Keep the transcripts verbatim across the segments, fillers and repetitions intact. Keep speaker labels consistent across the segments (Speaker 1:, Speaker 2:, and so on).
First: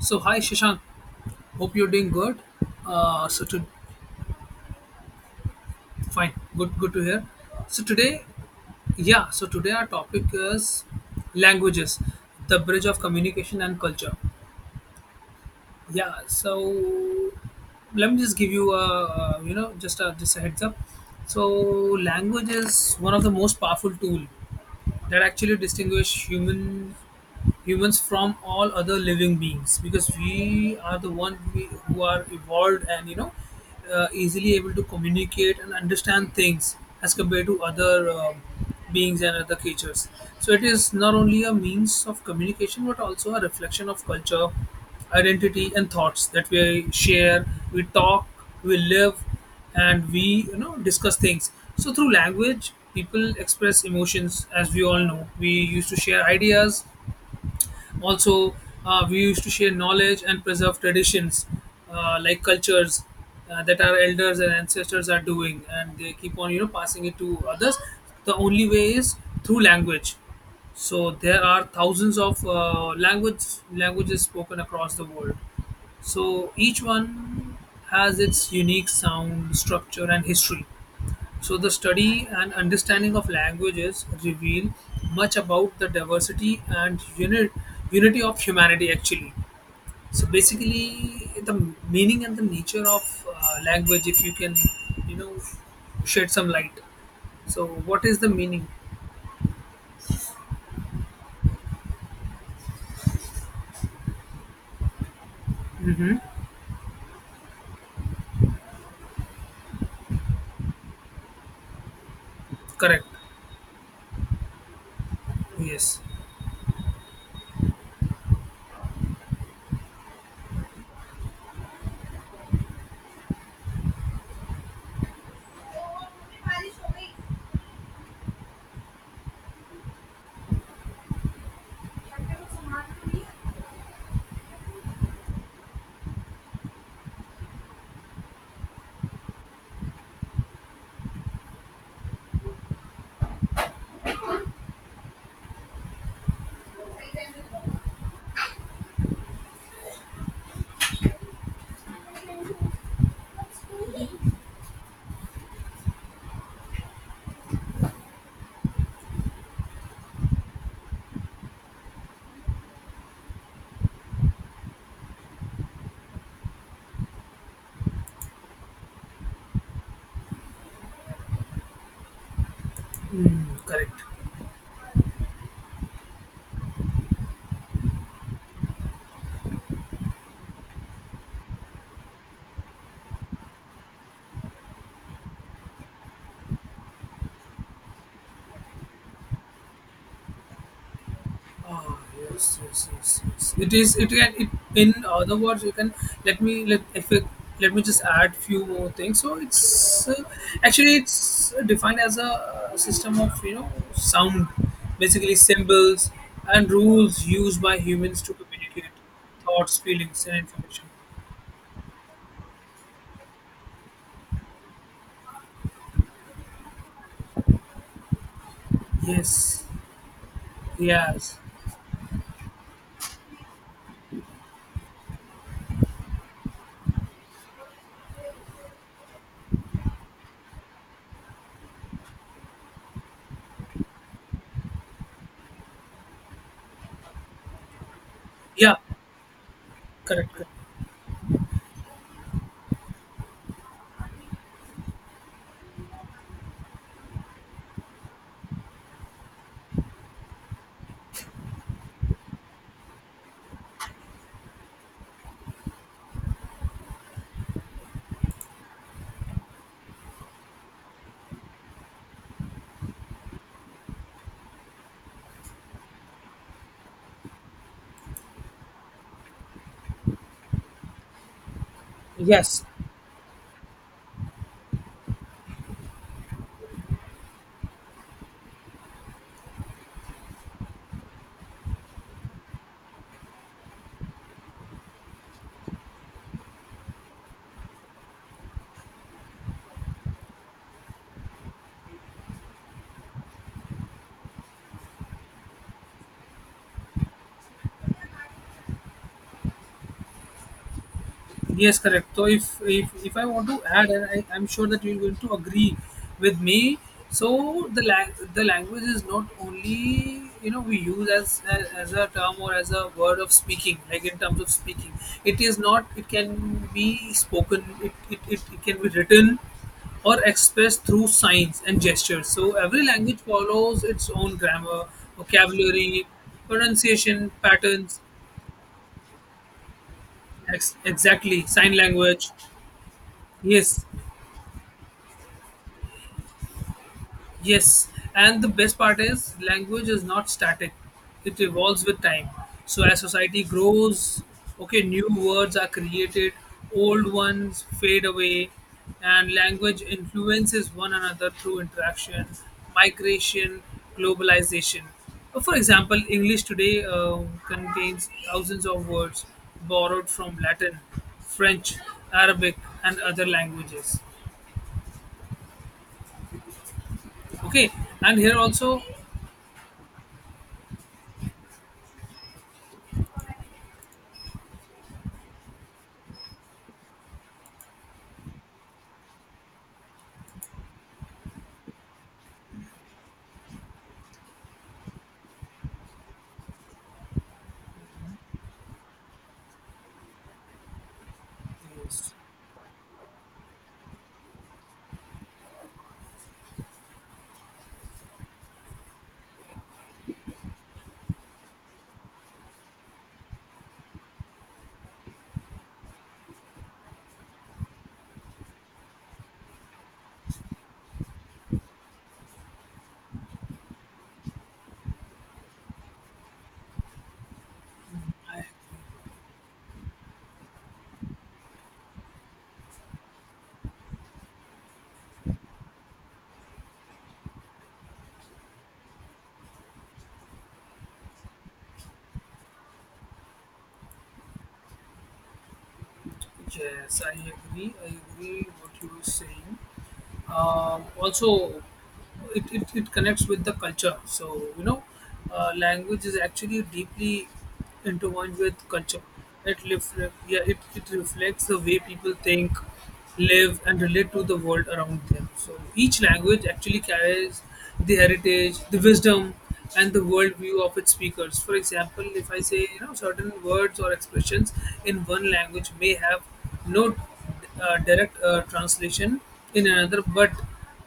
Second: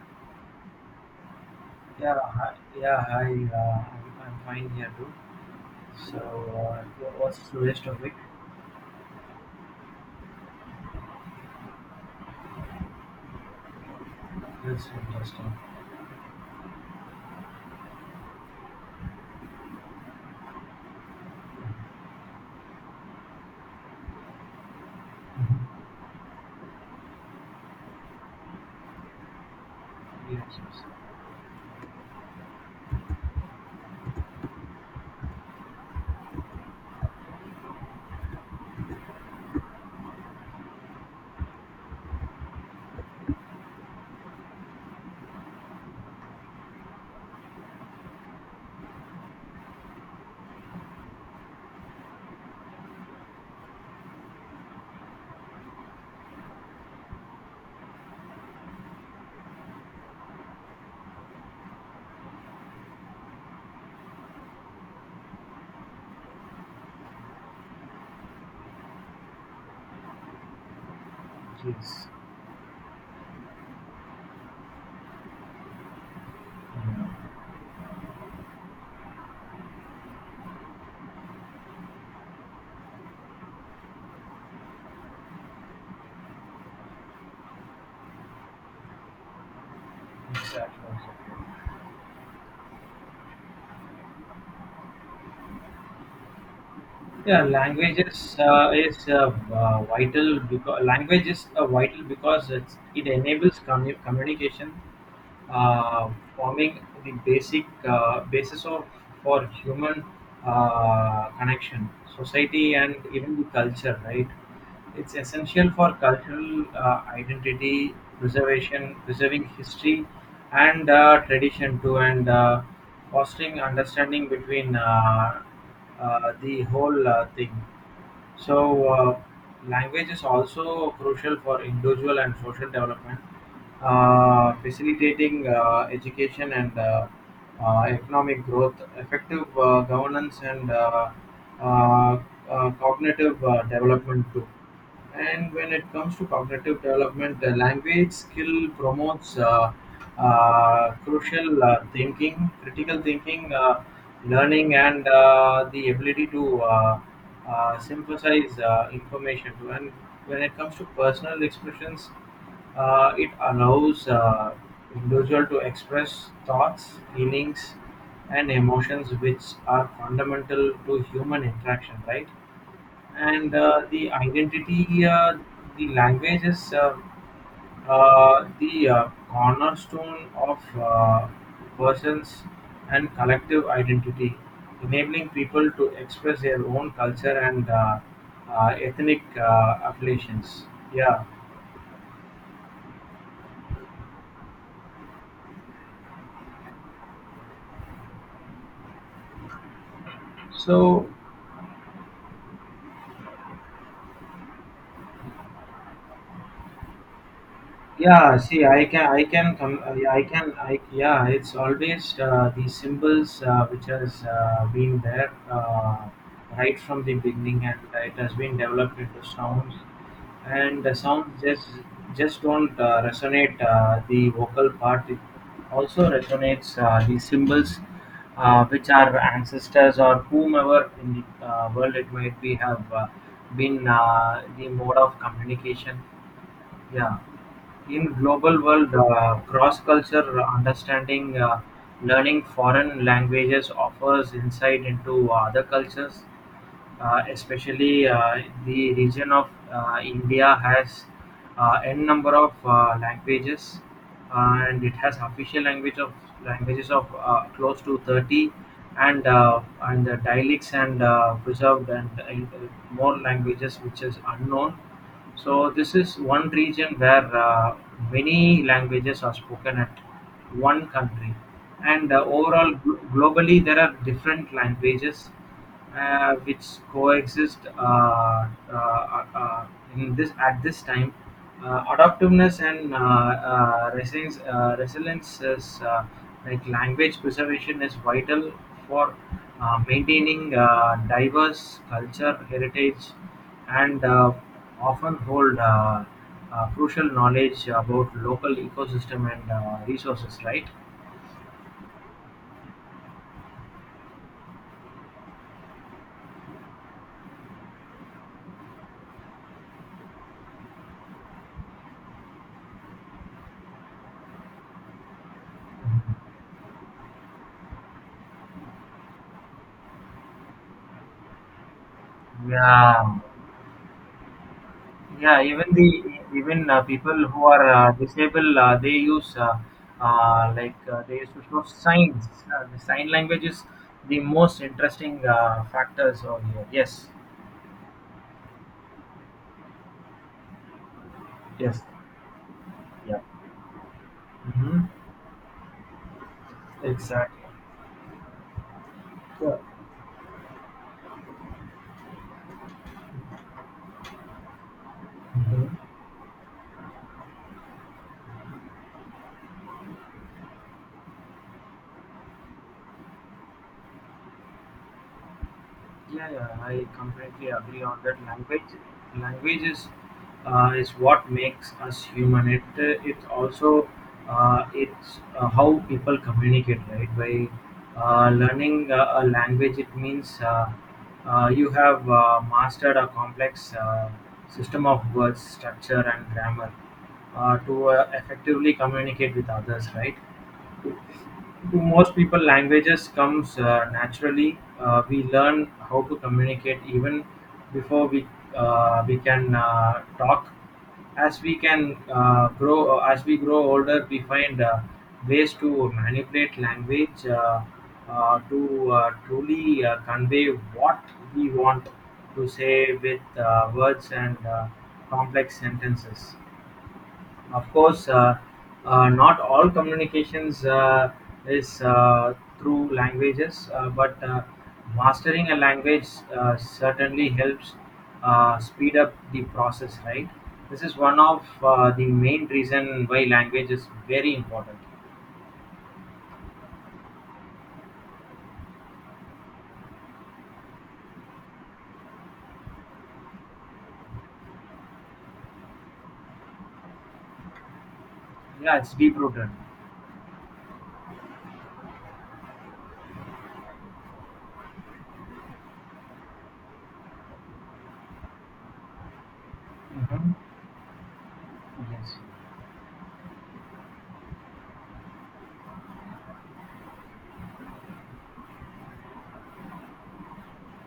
Speaker 1: So hi Shashank, hope you're doing
Speaker 2: Yeah,
Speaker 1: good.
Speaker 2: hi, yeah,
Speaker 1: Uh,
Speaker 2: hi.
Speaker 1: so to
Speaker 2: Uh, I'm fine here too. So,
Speaker 1: Fine, good,
Speaker 2: uh,
Speaker 1: good to
Speaker 2: wha-
Speaker 1: hear.
Speaker 2: what's the
Speaker 1: So
Speaker 2: rest of it?
Speaker 1: today, yeah, so today our topic is languages, the bridge of communication and culture.
Speaker 2: That's interesting.
Speaker 1: Yeah, so let me just give you a uh, you know just a just a heads up. So language is one of the most powerful tool that actually distinguish human humans from all other living beings, because
Speaker 2: Yes,
Speaker 1: we
Speaker 2: yes,
Speaker 1: are the one we, who are evolved and you know uh, easily able to communicate and understand things as compared to other um beings and other creatures. So it is not only a means of communication but also a reflection of culture, identity, and thoughts that we share, we talk, we live, and we you know discuss things. So through language people express emotions, as we all know, we used to share ideas, also, uh, we used to share knowledge and preserve traditions, uh, like cultures uh, that our elders and ancestors are doing, and they keep on you know passing it to others. The only way is through language. So there are
Speaker 2: yes.
Speaker 1: thousands of uh, language languages spoken across the world. So each
Speaker 2: Yeah,
Speaker 1: one has its unique sound, structure, and history. So the study and understanding of languages reveal much about the diversity and unit, unity of humanity actually. So
Speaker 2: exactly.
Speaker 1: basically the meaning and the nature of uh, language, if you can you know shed some light.
Speaker 2: Yeah,
Speaker 1: So
Speaker 2: language
Speaker 1: what
Speaker 2: is
Speaker 1: is the meaning?
Speaker 2: uh, is uh, uh, vital because language is uh, vital because it's, it enables commu- communication, uh, forming the basic uh, basis of for human uh, connection, society, and
Speaker 1: Correct.
Speaker 2: even the culture. Right, it's essential for
Speaker 1: Yes.
Speaker 2: cultural uh, identity preservation, preserving history and uh, tradition too, and uh, fostering understanding between uh, uh, the whole uh, thing. So, uh, language is also crucial for individual and social development, uh, facilitating uh, education and uh, uh, economic growth, effective uh, governance, and uh, uh, uh, cognitive uh, development too. And when it comes to cognitive development, the language skill promotes uh, uh, crucial uh, thinking, critical thinking, uh, learning, and uh, the ability to uh, uh, synthesize uh, information. And when it comes to personal expressions, uh, it allows uh, individual to express thoughts, feelings, and emotions, which are fundamental to human interaction. Right?
Speaker 1: Mm,
Speaker 2: And uh,
Speaker 1: correct.
Speaker 2: the identity, uh, the language is uh, uh, the uh, cornerstone of uh, person's and collective identity, enabling people to express their own culture and uh, uh, ethnic uh, affiliations. Yeah.
Speaker 1: Ah, yes, yes, yes, yes. It is. It can. It, in other words, you can let me let if it, let me just add few more things. So it's uh, actually
Speaker 2: So
Speaker 1: it's defined as a uh, system of you know sound, basically symbols and rules used by humans to
Speaker 2: yeah see i
Speaker 1: communicate
Speaker 2: can I can come
Speaker 1: thoughts,
Speaker 2: uh, yeah, I
Speaker 1: feelings, and
Speaker 2: can I
Speaker 1: information.
Speaker 2: yeah it's always uh, these symbols uh, which has uh, been there, uh, right from the beginning, and it has been developed into
Speaker 1: Yes.
Speaker 2: sounds, and the
Speaker 1: Yes.
Speaker 2: sounds just just don't uh, resonate uh, the vocal part. It also resonates uh, the symbols uh, which our ancestors or whomever in the uh, world it might be have uh, been uh, the mode of communication, yeah. In global
Speaker 1: Yeah.
Speaker 2: world, uh,
Speaker 1: Correct,
Speaker 2: cross-culture
Speaker 1: correct.
Speaker 2: understanding, uh, learning foreign languages offers insight into other cultures, uh, especially uh, the region of uh, India has uh, n number of uh, languages, uh, and it has official language of languages of uh, close to thirty, and uh, and the dialects and uh, preserved and uh, more languages which is unknown. So this is one region where uh, many languages are spoken at one country, and uh,
Speaker 1: Yes.
Speaker 2: overall glo- globally there are different languages uh, which coexist uh, uh, uh, in this at this time. Uh, adaptiveness and uh, uh, resilience, uh, resilience is uh, like language preservation is vital for uh, maintaining uh, diverse culture heritage, and uh, often hold uh, uh, crucial knowledge about local ecosystem and uh, resources. Right?
Speaker 1: Yes, correct. So if if, if I want to add, and I, I'm sure that you're going to agree with me. So the lang- the language is not only you know we use as, as as a term or as a word of speaking, like in terms of speaking. It is not. It can be spoken. It it, it, it can be written or expressed through signs and gestures. So every
Speaker 2: Yeah.
Speaker 1: language follows its own grammar,
Speaker 2: Yeah, even the
Speaker 1: vocabulary,
Speaker 2: even uh, people
Speaker 1: pronunciation
Speaker 2: who are uh,
Speaker 1: patterns.
Speaker 2: disabled, uh, they use uh, uh, like
Speaker 1: Ex-
Speaker 2: uh, they use to
Speaker 1: exactly,
Speaker 2: show
Speaker 1: sign
Speaker 2: signs.
Speaker 1: language.
Speaker 2: Uh, the sign language is
Speaker 1: Yes.
Speaker 2: the most interesting uh, factors over here. Yes.
Speaker 1: Yes, and the best part is language is not static. It
Speaker 2: Yes.
Speaker 1: evolves with time. So as
Speaker 2: Yeah.
Speaker 1: society grows, okay,
Speaker 2: Mm-hmm.
Speaker 1: new words are created, old
Speaker 2: Exactly.
Speaker 1: ones fade away, and
Speaker 2: Yeah.
Speaker 1: language influences one another through interaction, migration, globalization. Uh, For
Speaker 2: Mhm.
Speaker 1: example, English today uh, contains thousands of words borrowed from Latin, French, Arabic, and other languages.
Speaker 2: Yeah, yeah, I completely
Speaker 1: Okay,
Speaker 2: agree on
Speaker 1: and
Speaker 2: that.
Speaker 1: here
Speaker 2: Language,
Speaker 1: also,
Speaker 2: language is uh, is what makes us human. It uh, it also, uh, it's uh, how people communicate, right? By uh, learning uh, a language, it means uh, uh, you have uh, mastered a complex uh, system of words, structure, and grammar uh, to uh, effectively communicate with others, right? To
Speaker 1: yes.
Speaker 2: most people, languages comes uh, naturally. Uh, we learn how to communicate even before we uh, we can uh, talk. As we can uh, grow, uh, as we grow older, we find uh, ways to manipulate language uh, uh, to uh, truly uh, convey what we want to say with uh, words and uh, complex sentences. Of course, uh, uh, not all communications uh, is uh, through languages, uh, but uh, mastering a language uh, certainly helps uh, speed up the process. Right? This is one of uh, the main reason why language is very important.
Speaker 1: Yes, I agree. I agree what you were saying. Um, also, it, it, it connects with the culture. So, you know, uh, language is actually deeply intertwined with
Speaker 2: Yeah, it's
Speaker 1: culture.
Speaker 2: deep rooted.
Speaker 1: It, ref- yeah, it, it reflects the way people think, live, and relate to the world around them. So each language actually carries the heritage, the wisdom, and the
Speaker 2: Hmm.
Speaker 1: worldview of its speakers. For example,
Speaker 2: Yes.
Speaker 1: if I say you know certain words or expressions in one language may have no uh, direct uh, translation in another, but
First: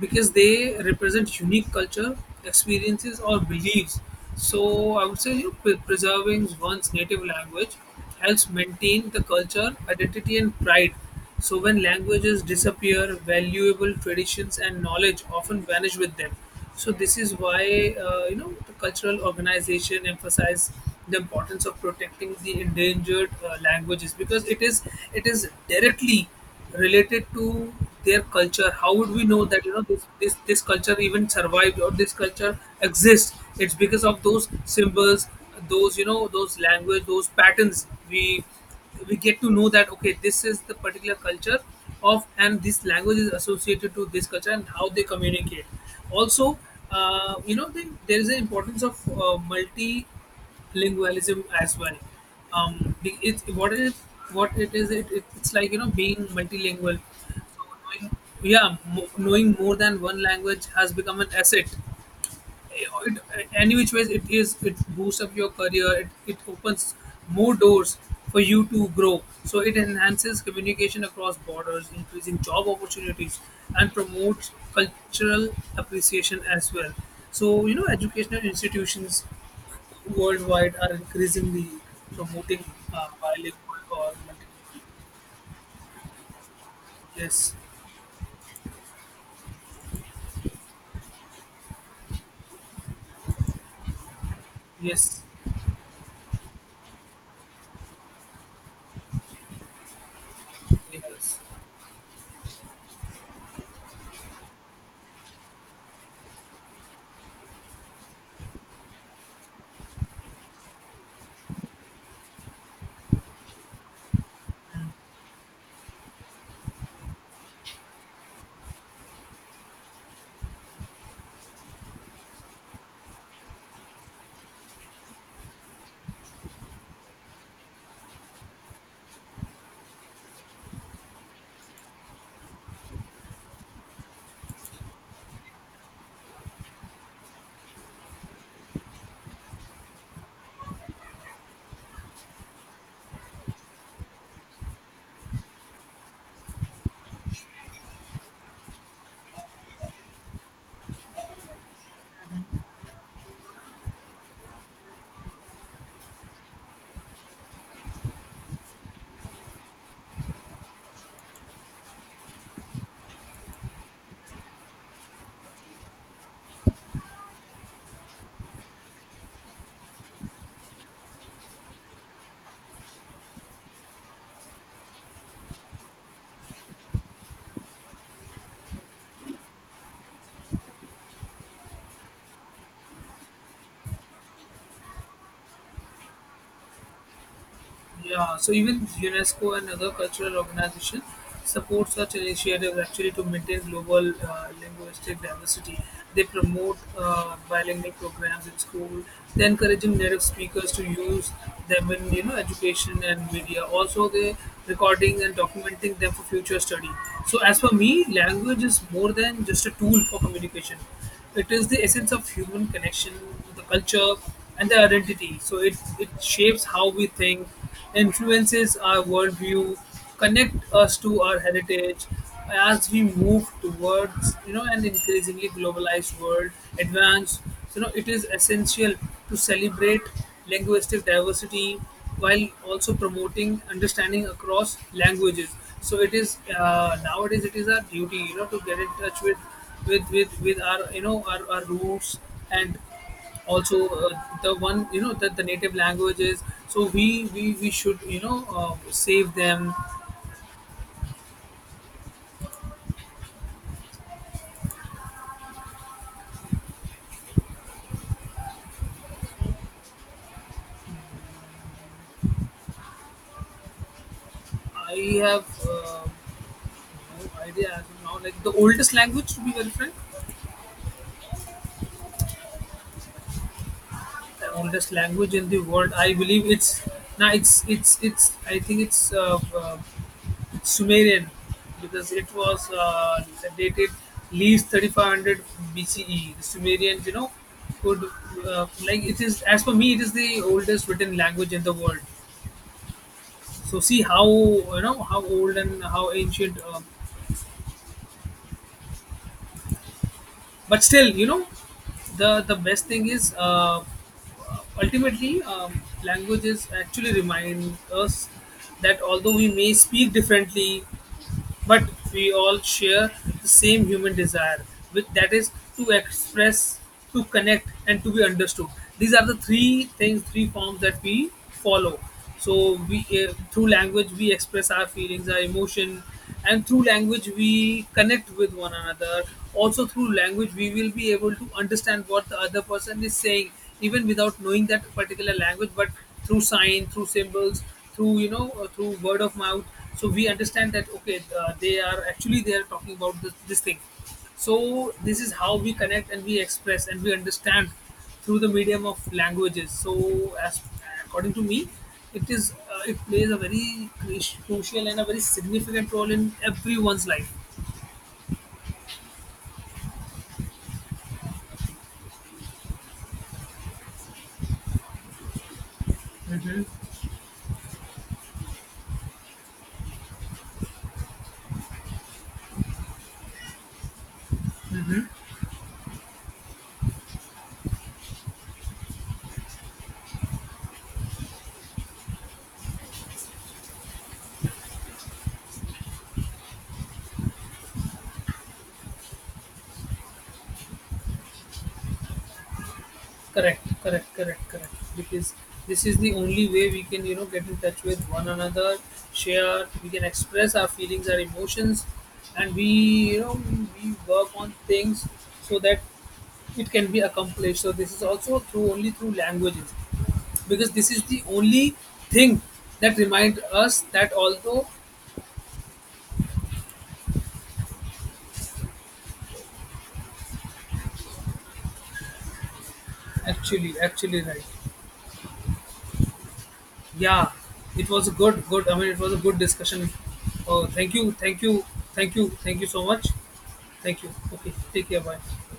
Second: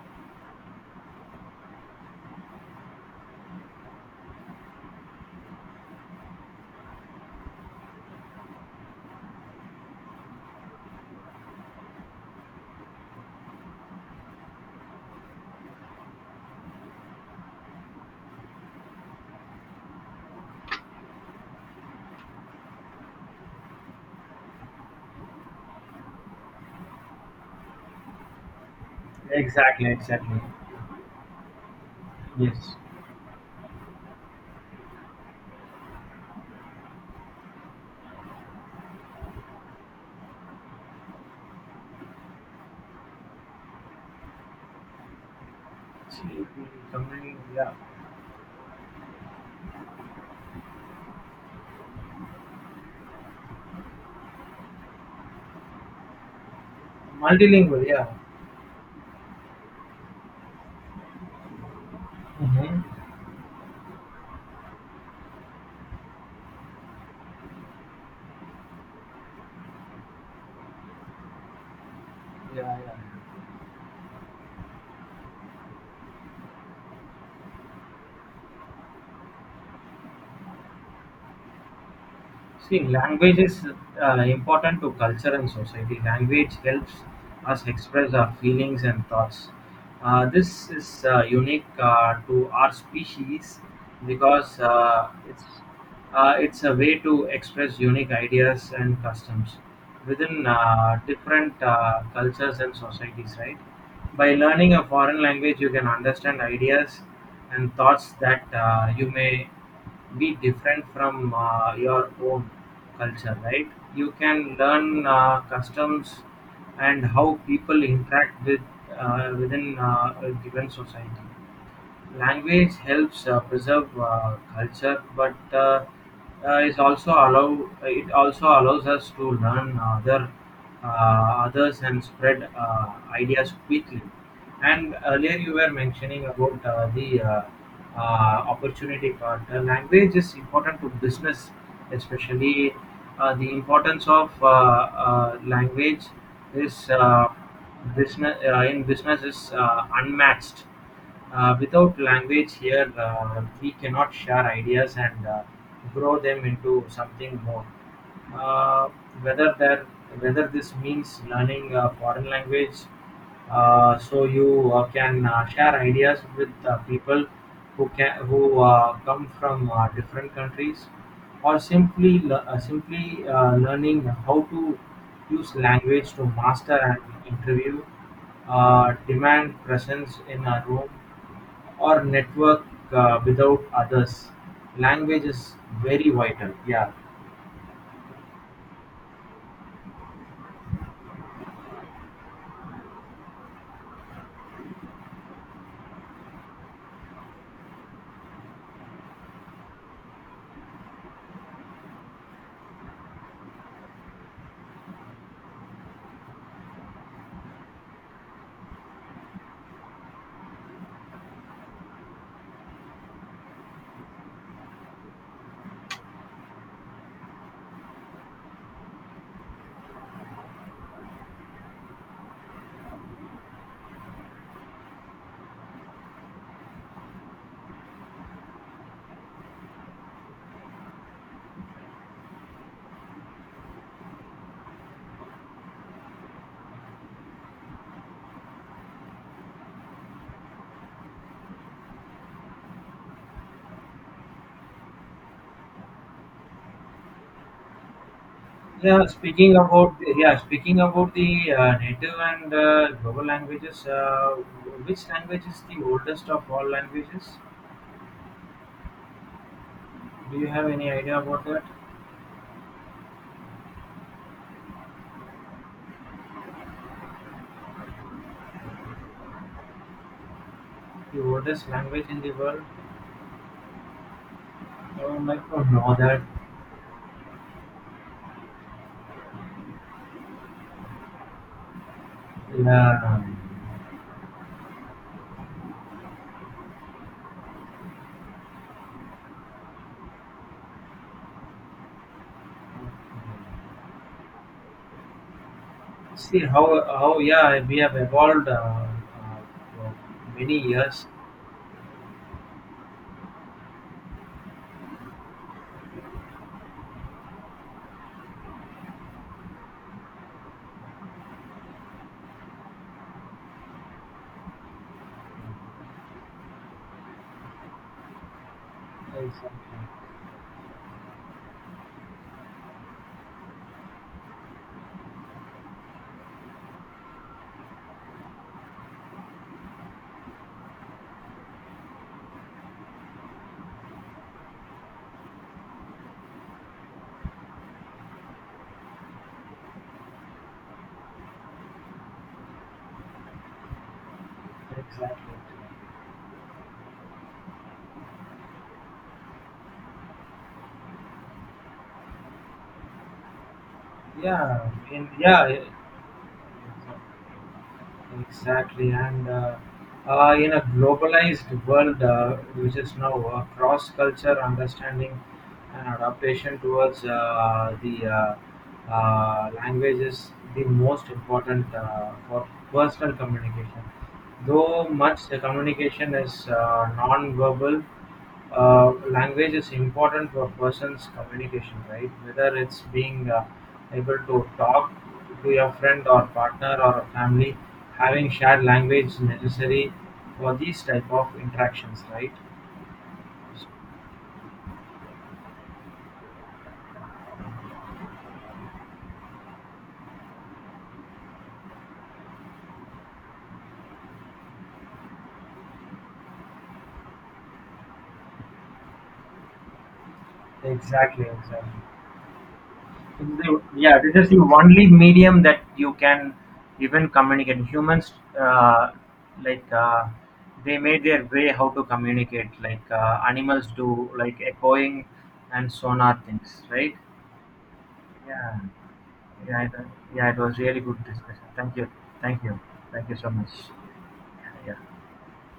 Speaker 1: because they represent unique culture, experiences, or beliefs. So I would say you know, pre- preserving one's native language helps maintain the culture, identity, and pride. So, when languages disappear, valuable traditions and knowledge often vanish with them. So this is why uh, you know the cultural organization emphasize the importance of protecting the endangered uh, languages, because it is it is directly related to their culture. How would we know that you know
Speaker 2: Exactly.
Speaker 1: this this,
Speaker 2: Exactly.
Speaker 1: this culture even survived, or this culture
Speaker 2: Yes.
Speaker 1: exists? It's because of those symbols, those you know those language, those patterns we we get to know that okay, this is the particular culture of, and this language is associated to this culture and how they communicate
Speaker 2: See, if
Speaker 1: also.
Speaker 2: we
Speaker 1: Uh,
Speaker 2: communicate—
Speaker 1: you know
Speaker 2: yeah.
Speaker 1: the, there is an importance of uh, multilingualism as well. Um, the, it, what it is, what it is it, it, it's like you know being multilingual. So
Speaker 2: Multilingual. Yeah.
Speaker 1: knowing, yeah, mo- knowing more than one language has become an asset.
Speaker 2: Hmm.
Speaker 1: it, any which ways it is, it boosts up your career, it, it opens more doors for you to grow. So it enhances communication across borders, increasing job
Speaker 2: Yeah. Yeah.
Speaker 1: opportunities, and promotes cultural appreciation as well. So you know educational institutions worldwide are increasingly promoting
Speaker 2: See,
Speaker 1: uh,
Speaker 2: language is
Speaker 1: bilingual
Speaker 2: uh,
Speaker 1: or
Speaker 2: important
Speaker 1: multilingual.
Speaker 2: to culture and society. Language helps
Speaker 1: Yes.
Speaker 2: us express our feelings and thoughts. Uh, this is uh, unique uh, to our species because uh,
Speaker 1: Yes.
Speaker 2: it's uh, it's a way to express unique ideas and customs within uh,
Speaker 1: Yes.
Speaker 2: different uh, cultures and societies. Right? By learning a foreign language, you can understand ideas and thoughts that uh, you may be different from uh, your own culture, right? You can learn uh, customs and how people interact with uh, within uh, a given society. Language helps uh, preserve uh, culture, but uh, uh, is also allow it also allows us to learn other uh, others and spread uh, ideas quickly. And earlier you were mentioning about uh, the uh, uh, opportunity part. Uh, language is important to business, especially uh, the importance of uh, uh, language is uh, business uh, in business is uh, unmatched. uh, Without language here, uh, we cannot share ideas and uh, grow them into something more. Uh, whether that Whether this means learning a foreign language, uh, so you uh, can uh, share ideas with uh, people who can who uh, come from uh, different countries, or simply le- uh, simply uh, learning how to use language to master an interview, uh, demand presence in a room or network uh, without others. Language is very vital. Yeah.
Speaker 1: Yeah, so even UNESCO and other cultural organizations support such initiatives actually to maintain global uh, linguistic diversity. They promote uh, bilingual programs in school. They encouraging native speakers to use them in you know education and media. Also, they recording and documenting them for future study. So, as for me, language is more than just a tool for communication. It is the essence of human connection, the culture, and the identity. So it, it shapes how we think, influences our worldview, connect us to our heritage as we move towards you know an increasingly globalized world, advanced. You know it is essential to celebrate linguistic diversity while also promoting understanding across languages. So it is uh, nowadays it is our duty you know to get in touch with with with, with our you know our, our roots, and also uh, the one you know that the native languages. So we we, we should you know uh,
Speaker 2: Yeah,
Speaker 1: save
Speaker 2: speaking
Speaker 1: them.
Speaker 2: about yeah, speaking about the uh, native and uh, global languages, uh, which language is the oldest of all languages? Do you have any idea about that?
Speaker 1: I have uh, no idea as of now, like the oldest language, to be very frank.
Speaker 2: The oldest language in the world?
Speaker 1: The oldest
Speaker 2: I would
Speaker 1: language in
Speaker 2: like
Speaker 1: the
Speaker 2: to
Speaker 1: world,
Speaker 2: know
Speaker 1: I
Speaker 2: that.
Speaker 1: believe it's now it's it's it's, I think it's uh, uh, Sumerian, because it was
Speaker 2: Yeah.
Speaker 1: uh, dated least thirty-five hundred BCE. The Sumerians, you know, could uh, like it is, as for me, it is the oldest written language in the world. So see how you know how old and how
Speaker 2: See
Speaker 1: ancient
Speaker 2: how
Speaker 1: uh,
Speaker 2: how yeah we have evolved, uh, uh, for many
Speaker 1: but
Speaker 2: years.
Speaker 1: still you know the the best thing is uh, ultimately, um, languages actually remind us that although we may speak differently, but we all share the same human desire, which that is to express, to connect, and to be understood. These are the
Speaker 2: Exactly.
Speaker 1: three things, three forms that we follow. So we uh, through language we express our feelings, our emotion, and through language we connect with one another. Also, through language we will be able to understand what the other person is saying, even without knowing that particular language. But through sign, through symbols, through you know, uh, through word of mouth, so we understand that okay, uh, they are actually they are talking about this, this thing. So this
Speaker 2: Exactly.
Speaker 1: is how we connect and we express and we understand through the medium of languages. So as according to me, it is uh, it plays a very cru-
Speaker 2: Yeah,
Speaker 1: crucial and a
Speaker 2: in,
Speaker 1: very
Speaker 2: yeah, e-
Speaker 1: significant role in everyone's life.
Speaker 2: exactly. And uh, uh, in a globalized world, uh, which is now uh, cross-culture understanding and adaptation towards uh, the uh, uh, language is the most important uh, for personal communication. Though much the communication is uh, non-verbal, uh, language is important for person's communication, right? Whether it's being uh, able to talk to your friend or partner or a family, having shared language is necessary for these type of interactions, right?
Speaker 1: Correct, correct, correct, correct. Because this is the only way we can, you know, get in touch with one another, share, we can express our feelings, our emotions, and we, you know, we work on things so that it can be accomplished. So this is also through only through languages, because this is the
Speaker 2: Exactly,
Speaker 1: only
Speaker 2: exactly.
Speaker 1: thing that remind
Speaker 2: The-
Speaker 1: us
Speaker 2: yeah,
Speaker 1: that
Speaker 2: this is the
Speaker 1: although,
Speaker 2: only medium that you can even communicate humans, uh, like uh, they made their way how to communicate, like uh, animals
Speaker 1: actually,
Speaker 2: do,
Speaker 1: actually
Speaker 2: like
Speaker 1: right.
Speaker 2: echoing and sonar things, right?
Speaker 1: Yeah, it was a good
Speaker 2: Yeah,
Speaker 1: good I mean it was a good
Speaker 2: yeah it,
Speaker 1: discussion.
Speaker 2: yeah it was
Speaker 1: Oh,
Speaker 2: really
Speaker 1: thank
Speaker 2: good
Speaker 1: you, thank
Speaker 2: discussion,
Speaker 1: you,
Speaker 2: thank you.
Speaker 1: thank you,
Speaker 2: Thank you,
Speaker 1: thank you so much,
Speaker 2: thank you so much.
Speaker 1: thank you, okay, take
Speaker 2: Yeah.
Speaker 1: care, bye.